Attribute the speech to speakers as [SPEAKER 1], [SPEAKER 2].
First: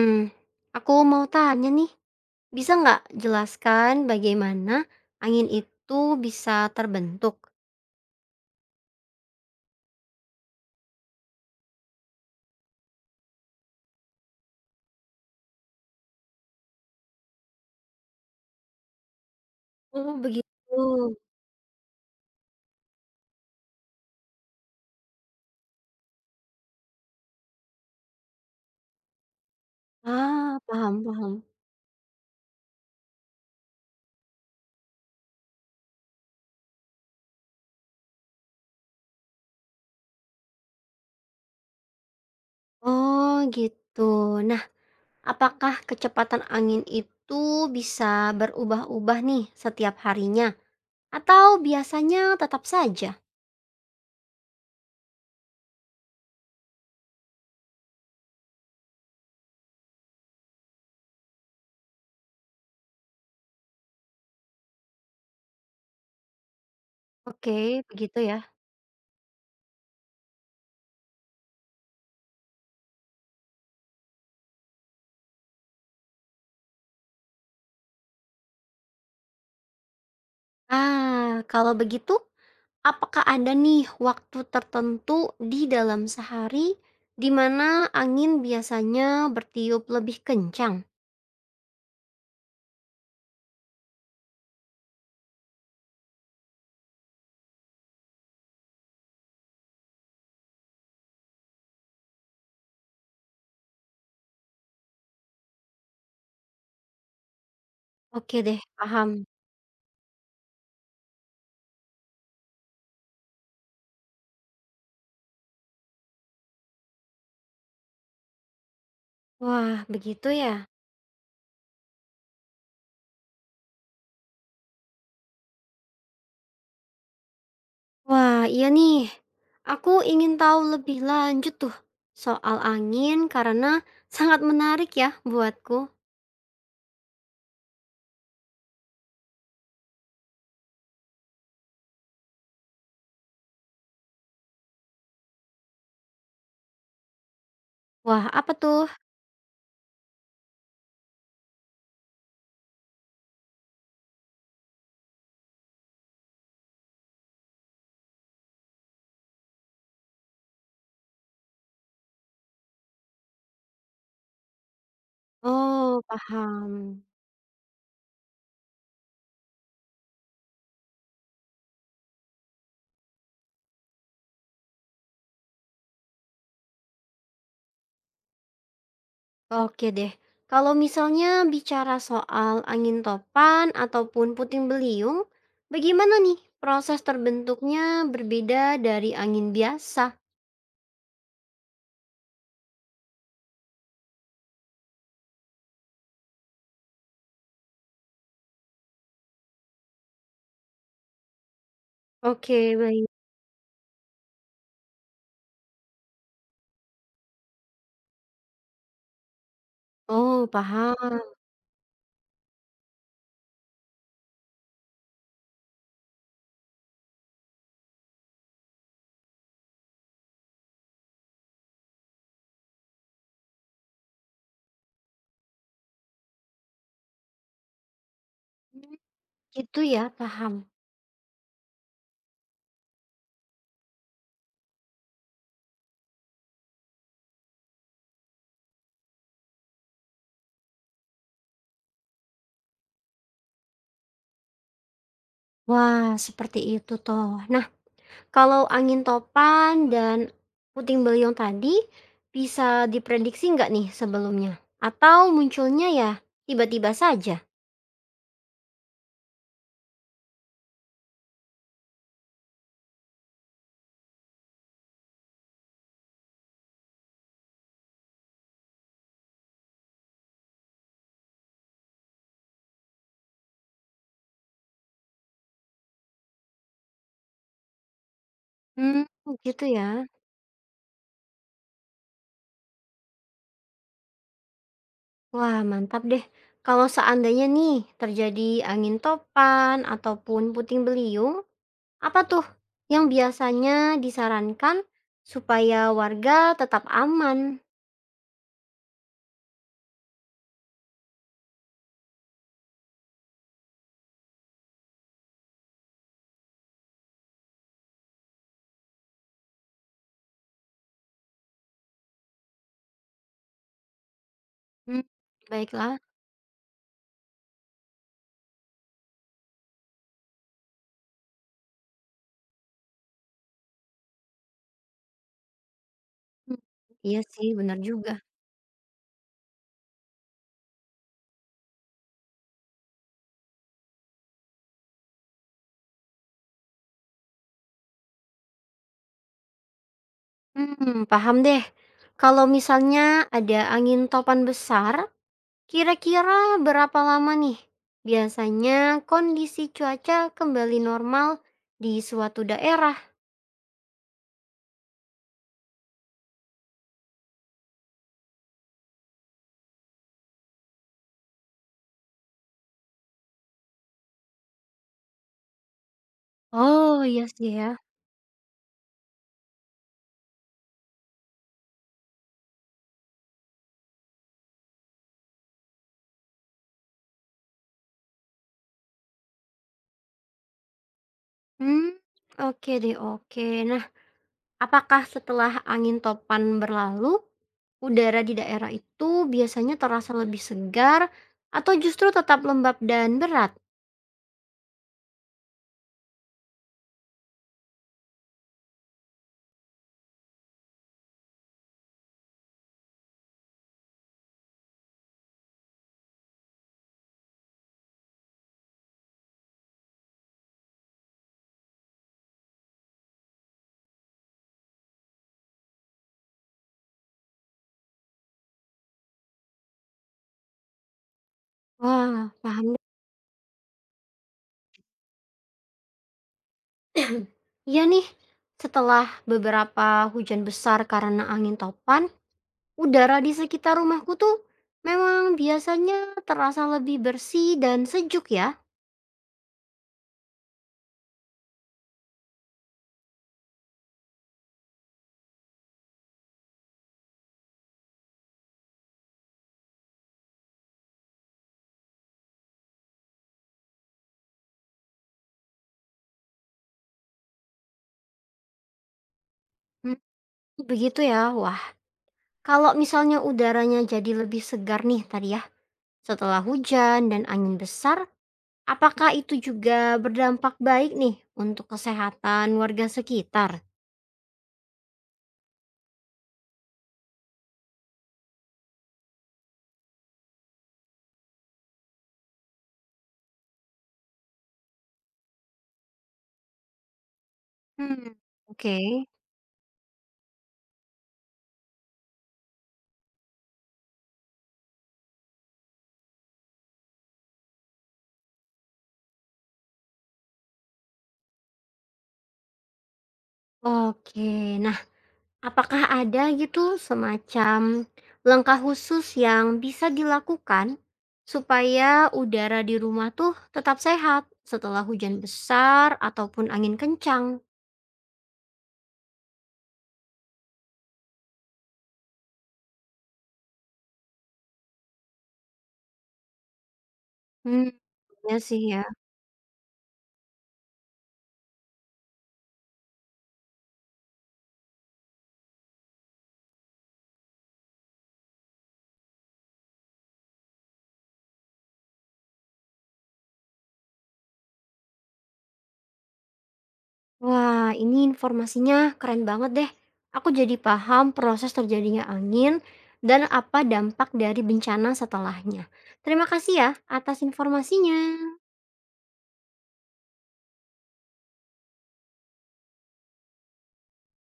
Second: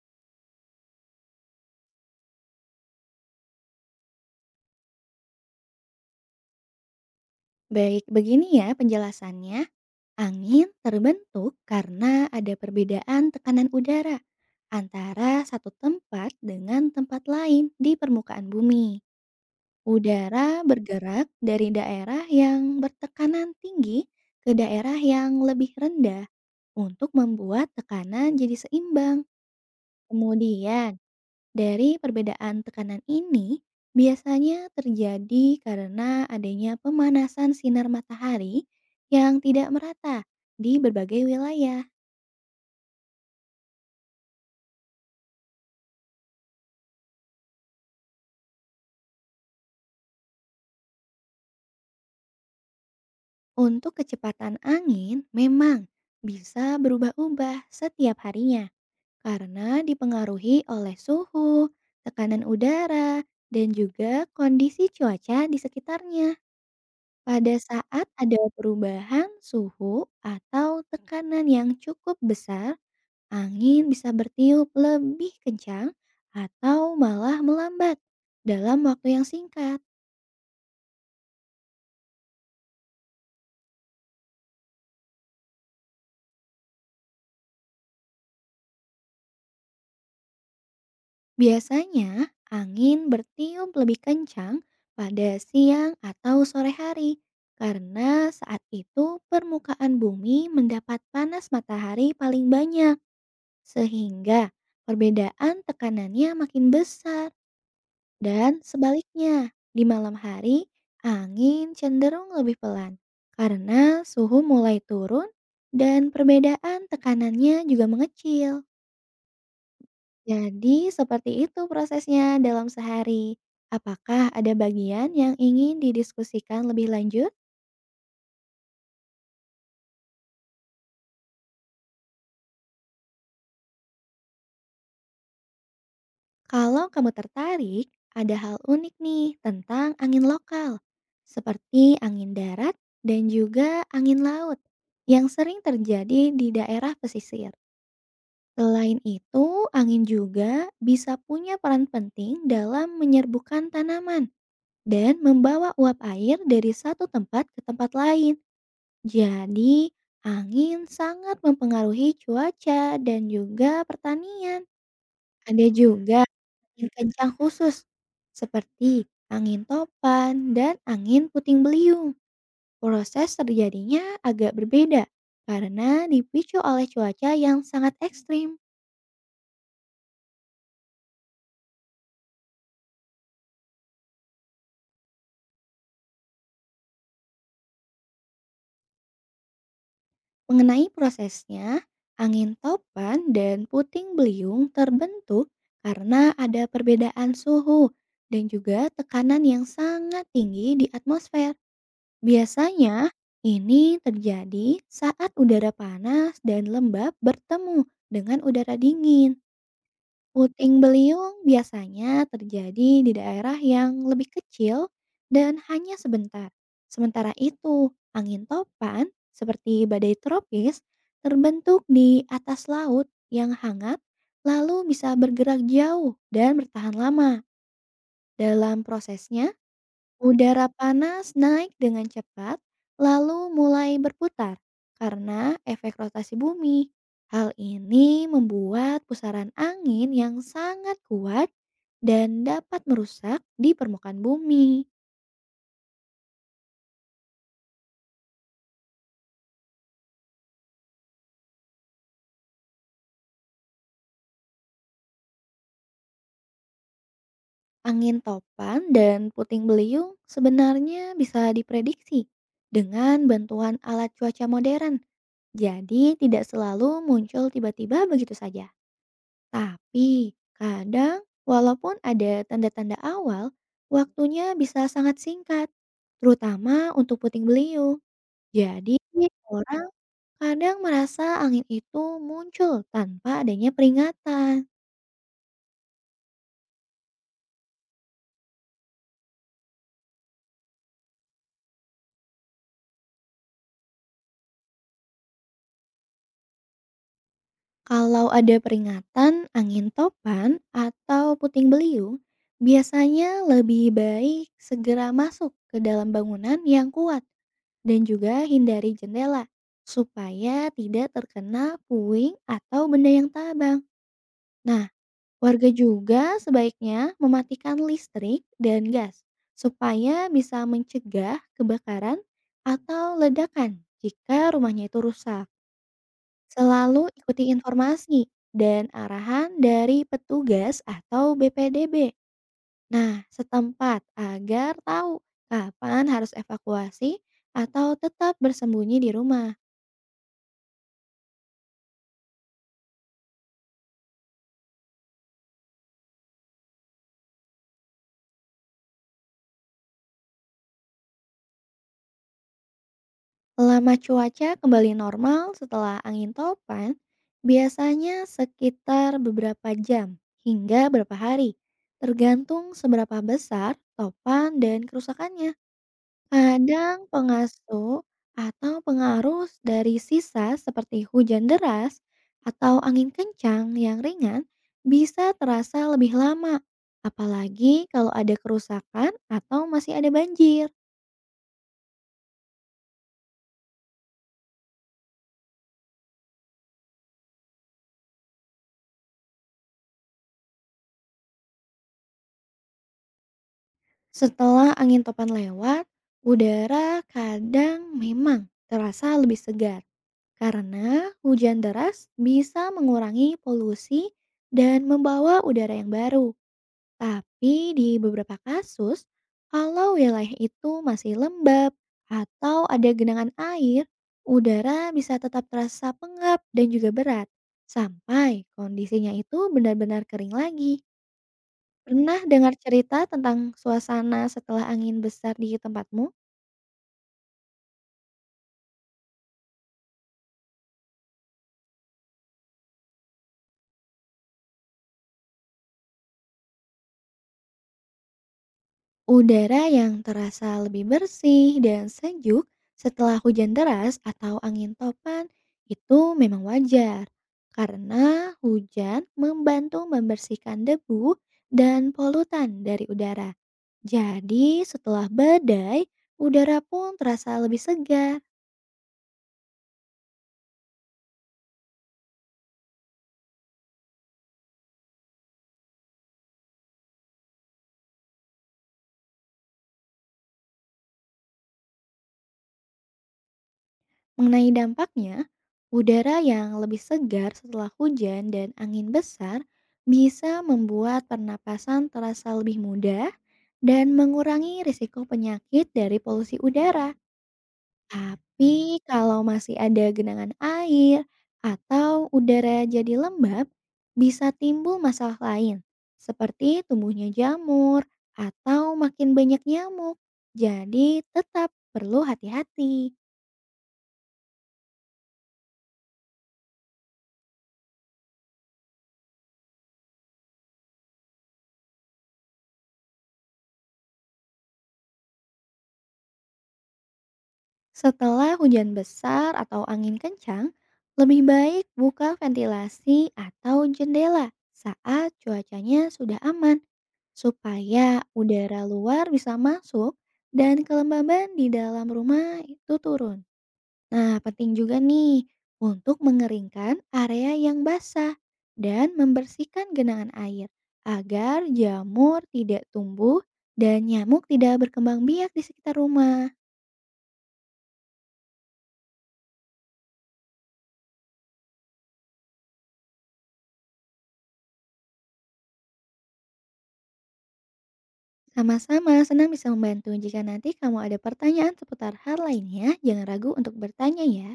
[SPEAKER 1] Mmm, aku mau tanya nih, bisa nggak jelaskan bagaimana angin itu bisa terbentuk?
[SPEAKER 2] Baik, begini ya penjelasannya. Angin terbentuk karena ada perbedaan tekanan udara antara satu tempat dengan tempat lain di permukaan bumi.
[SPEAKER 1] Oh
[SPEAKER 2] Udara
[SPEAKER 1] begitu.
[SPEAKER 2] bergerak dari daerah yang bertekanan tinggi ke daerah yang lebih rendah untuk membuat tekanan jadi seimbang.
[SPEAKER 1] Ah,
[SPEAKER 2] Kemudian,
[SPEAKER 1] paham paham.
[SPEAKER 2] dari perbedaan tekanan ini, biasanya terjadi karena adanya pemanasan sinar matahari yang tidak merata di berbagai wilayah.
[SPEAKER 1] Oh gitu. Nah, apakah kecepatan angin itu bisa berubah-ubah nih setiap harinya atau biasanya tetap saja?
[SPEAKER 2] Untuk kecepatan angin, memang bisa berubah-ubah setiap harinya karena dipengaruhi oleh suhu, tekanan udara, dan juga kondisi cuaca di sekitarnya. Pada
[SPEAKER 1] Oke,
[SPEAKER 2] saat
[SPEAKER 1] begitu
[SPEAKER 2] ada
[SPEAKER 1] ya.
[SPEAKER 2] perubahan suhu atau tekanan yang cukup besar, angin bisa bertiup lebih kencang atau malah melambat dalam waktu yang singkat.
[SPEAKER 1] Ah, kalau begitu apakah ada nih waktu tertentu di dalam sehari di mana angin biasanya bertiup lebih kencang?
[SPEAKER 2] Biasanya, angin bertiup lebih kencang pada siang atau sore hari karena saat itu permukaan bumi mendapat panas matahari paling banyak, sehingga perbedaan tekanannya makin besar.
[SPEAKER 1] Oke deh,
[SPEAKER 2] Dan
[SPEAKER 1] paham.
[SPEAKER 2] sebaliknya, di malam hari, angin cenderung lebih pelan karena suhu mulai turun dan perbedaan tekanannya juga mengecil.
[SPEAKER 1] Wah, begitu ya.
[SPEAKER 2] Jadi, seperti itu prosesnya dalam sehari. Apakah ada bagian yang ingin didiskusikan lebih lanjut?
[SPEAKER 1] Wah, iya nih. Aku ingin tahu lebih lanjut tuh soal angin karena sangat menarik ya buatku.
[SPEAKER 2] Kalau kamu tertarik, ada hal unik nih tentang angin lokal, seperti angin darat dan juga angin laut yang sering terjadi di daerah pesisir.
[SPEAKER 1] Wah, apa tuh?
[SPEAKER 2] Selain itu, angin juga bisa punya peran penting dalam menyerbukan tanaman dan membawa uap air dari satu tempat ke tempat lain. Jadi, angin sangat mempengaruhi cuaca dan juga pertanian. Ada
[SPEAKER 1] Oh,
[SPEAKER 2] juga angin
[SPEAKER 1] paham.
[SPEAKER 2] kencang khusus seperti angin topan dan angin puting beliung. Proses terjadinya agak berbeda karena dipicu oleh cuaca yang sangat ekstrim.
[SPEAKER 1] Oke deh. Kalau misalnya bicara soal angin topan ataupun puting beliung, bagaimana nih proses terbentuknya berbeda dari angin biasa?
[SPEAKER 2] Mengenai prosesnya, angin topan dan puting beliung terbentuk karena ada perbedaan suhu dan juga tekanan yang sangat tinggi di atmosfer.
[SPEAKER 1] Oke,
[SPEAKER 2] Biasanya
[SPEAKER 1] baik.
[SPEAKER 2] ini terjadi saat udara panas dan lembab bertemu dengan udara dingin.
[SPEAKER 1] Oh,
[SPEAKER 2] Puting
[SPEAKER 1] paham.
[SPEAKER 2] beliung biasanya terjadi di daerah yang lebih kecil dan hanya sebentar. Sementara itu, angin topan seperti badai tropis terbentuk di atas laut yang hangat lalu bisa bergerak jauh dan bertahan lama. Dalam
[SPEAKER 1] Hmm.
[SPEAKER 2] prosesnya,
[SPEAKER 1] Gitu ya, paham.
[SPEAKER 2] udara panas naik dengan cepat, lalu mulai berputar karena efek rotasi bumi. Hal ini membuat pusaran angin yang sangat kuat dan dapat merusak di permukaan bumi.
[SPEAKER 1] Wah, seperti itu toh. Nah, kalau angin topan dan puting beliung tadi bisa diprediksi nggak nih sebelumnya? Atau munculnya ya tiba-tiba saja?
[SPEAKER 2] Angin topan dan puting beliung sebenarnya bisa diprediksi dengan bantuan alat cuaca modern. Jadi tidak selalu muncul tiba-tiba begitu saja. Tapi kadang walaupun ada tanda-tanda awal, waktunya bisa sangat singkat, terutama untuk puting beliung. Jadi
[SPEAKER 1] Hmm, gitu ya.
[SPEAKER 2] orang kadang merasa angin itu muncul tanpa adanya peringatan.
[SPEAKER 1] Wah, mantap deh. Kalau seandainya nih terjadi angin topan ataupun puting beliung, apa tuh yang biasanya disarankan supaya warga tetap aman?
[SPEAKER 2] Kalau ada peringatan angin topan atau puting beliung, biasanya lebih baik segera masuk ke dalam bangunan yang kuat dan juga hindari jendela supaya tidak terkena puing atau benda yang tabang. Nah,
[SPEAKER 1] Hmm,
[SPEAKER 2] warga
[SPEAKER 1] baiklah.
[SPEAKER 2] juga sebaiknya mematikan listrik dan gas supaya bisa mencegah kebakaran atau ledakan jika rumahnya itu rusak.
[SPEAKER 1] Hmm,
[SPEAKER 2] Selalu
[SPEAKER 1] iya
[SPEAKER 2] ikuti
[SPEAKER 1] sih, benar juga.
[SPEAKER 2] informasi dan arahan dari petugas atau BPDB. Nah, setempat agar tahu kapan harus evakuasi atau tetap bersembunyi di rumah.
[SPEAKER 1] Hmm, paham deh. Kalau misalnya ada angin topan besar, kira-kira berapa lama nih biasanya kondisi cuaca kembali normal di suatu daerah?
[SPEAKER 2] Lama cuaca kembali normal setelah angin topan, biasanya sekitar beberapa jam hingga beberapa hari, tergantung seberapa besar topan dan kerusakannya. Kadang
[SPEAKER 1] Oh, iya sih ya.
[SPEAKER 2] pengasuh atau pengaruh dari sisa seperti hujan deras atau angin kencang yang ringan bisa terasa lebih lama, apalagi kalau ada kerusakan atau masih ada banjir.
[SPEAKER 1] Hmm, oke deh oke. Nah, apakah setelah angin topan berlalu, udara di daerah itu biasanya terasa lebih segar atau justru tetap lembab dan berat?
[SPEAKER 2] Setelah angin topan lewat, udara kadang memang terasa lebih segar karena hujan deras bisa mengurangi polusi dan membawa udara yang baru. Tapi di beberapa kasus, kalau wilayah itu masih lembab atau ada genangan air, udara bisa tetap terasa pengap dan juga berat sampai kondisinya itu benar-benar kering lagi. Pernah
[SPEAKER 1] Wah,
[SPEAKER 2] dengar
[SPEAKER 1] paham deh.
[SPEAKER 2] cerita tentang suasana setelah angin besar di tempatmu?
[SPEAKER 1] Iya nih, setelah beberapa hujan besar karena angin topan, udara di sekitar rumahku tuh memang biasanya terasa lebih bersih dan sejuk ya.
[SPEAKER 2] Udara yang terasa lebih bersih dan sejuk setelah hujan deras atau angin topan itu memang wajar karena hujan membantu membersihkan debu dan polutan dari udara. Jadi setelah badai, udara pun terasa lebih segar.
[SPEAKER 1] Hmm, begitu ya. Wah, kalau misalnya udaranya jadi lebih segar nih tadi ya, setelah hujan dan angin besar, apakah itu juga berdampak baik nih untuk kesehatan warga sekitar?
[SPEAKER 2] Mengenai dampaknya, udara yang lebih segar setelah hujan dan angin besar bisa membuat pernapasan terasa lebih mudah dan mengurangi risiko penyakit dari polusi udara.
[SPEAKER 1] Hmm, oke.
[SPEAKER 2] Tapi kalau masih ada genangan air atau udara jadi lembab, bisa timbul masalah lain seperti tumbuhnya jamur atau makin banyak nyamuk. Jadi tetap perlu hati-hati.
[SPEAKER 1] Oke, nah apakah ada gitu semacam langkah khusus yang bisa dilakukan supaya udara di rumah tuh tetap sehat setelah hujan besar ataupun angin kencang?
[SPEAKER 2] Setelah hujan besar atau angin kencang, lebih baik buka ventilasi atau jendela saat cuacanya sudah aman
[SPEAKER 1] Hmm,
[SPEAKER 2] supaya
[SPEAKER 1] ya sih
[SPEAKER 2] udara
[SPEAKER 1] ya.
[SPEAKER 2] luar bisa masuk dan kelembaban di dalam rumah itu turun. Nah, penting juga nih untuk mengeringkan area yang basah dan membersihkan genangan air agar jamur tidak tumbuh dan nyamuk tidak berkembang biak di sekitar rumah.
[SPEAKER 1] Wah, ini informasinya keren banget deh. Aku jadi paham proses terjadinya angin dan apa dampak dari bencana setelahnya. Terima kasih ya atas informasinya.
[SPEAKER 2] Sama-sama, senang bisa membantu. Jika nanti kamu ada pertanyaan seputar hal lainnya, jangan ragu untuk bertanya ya.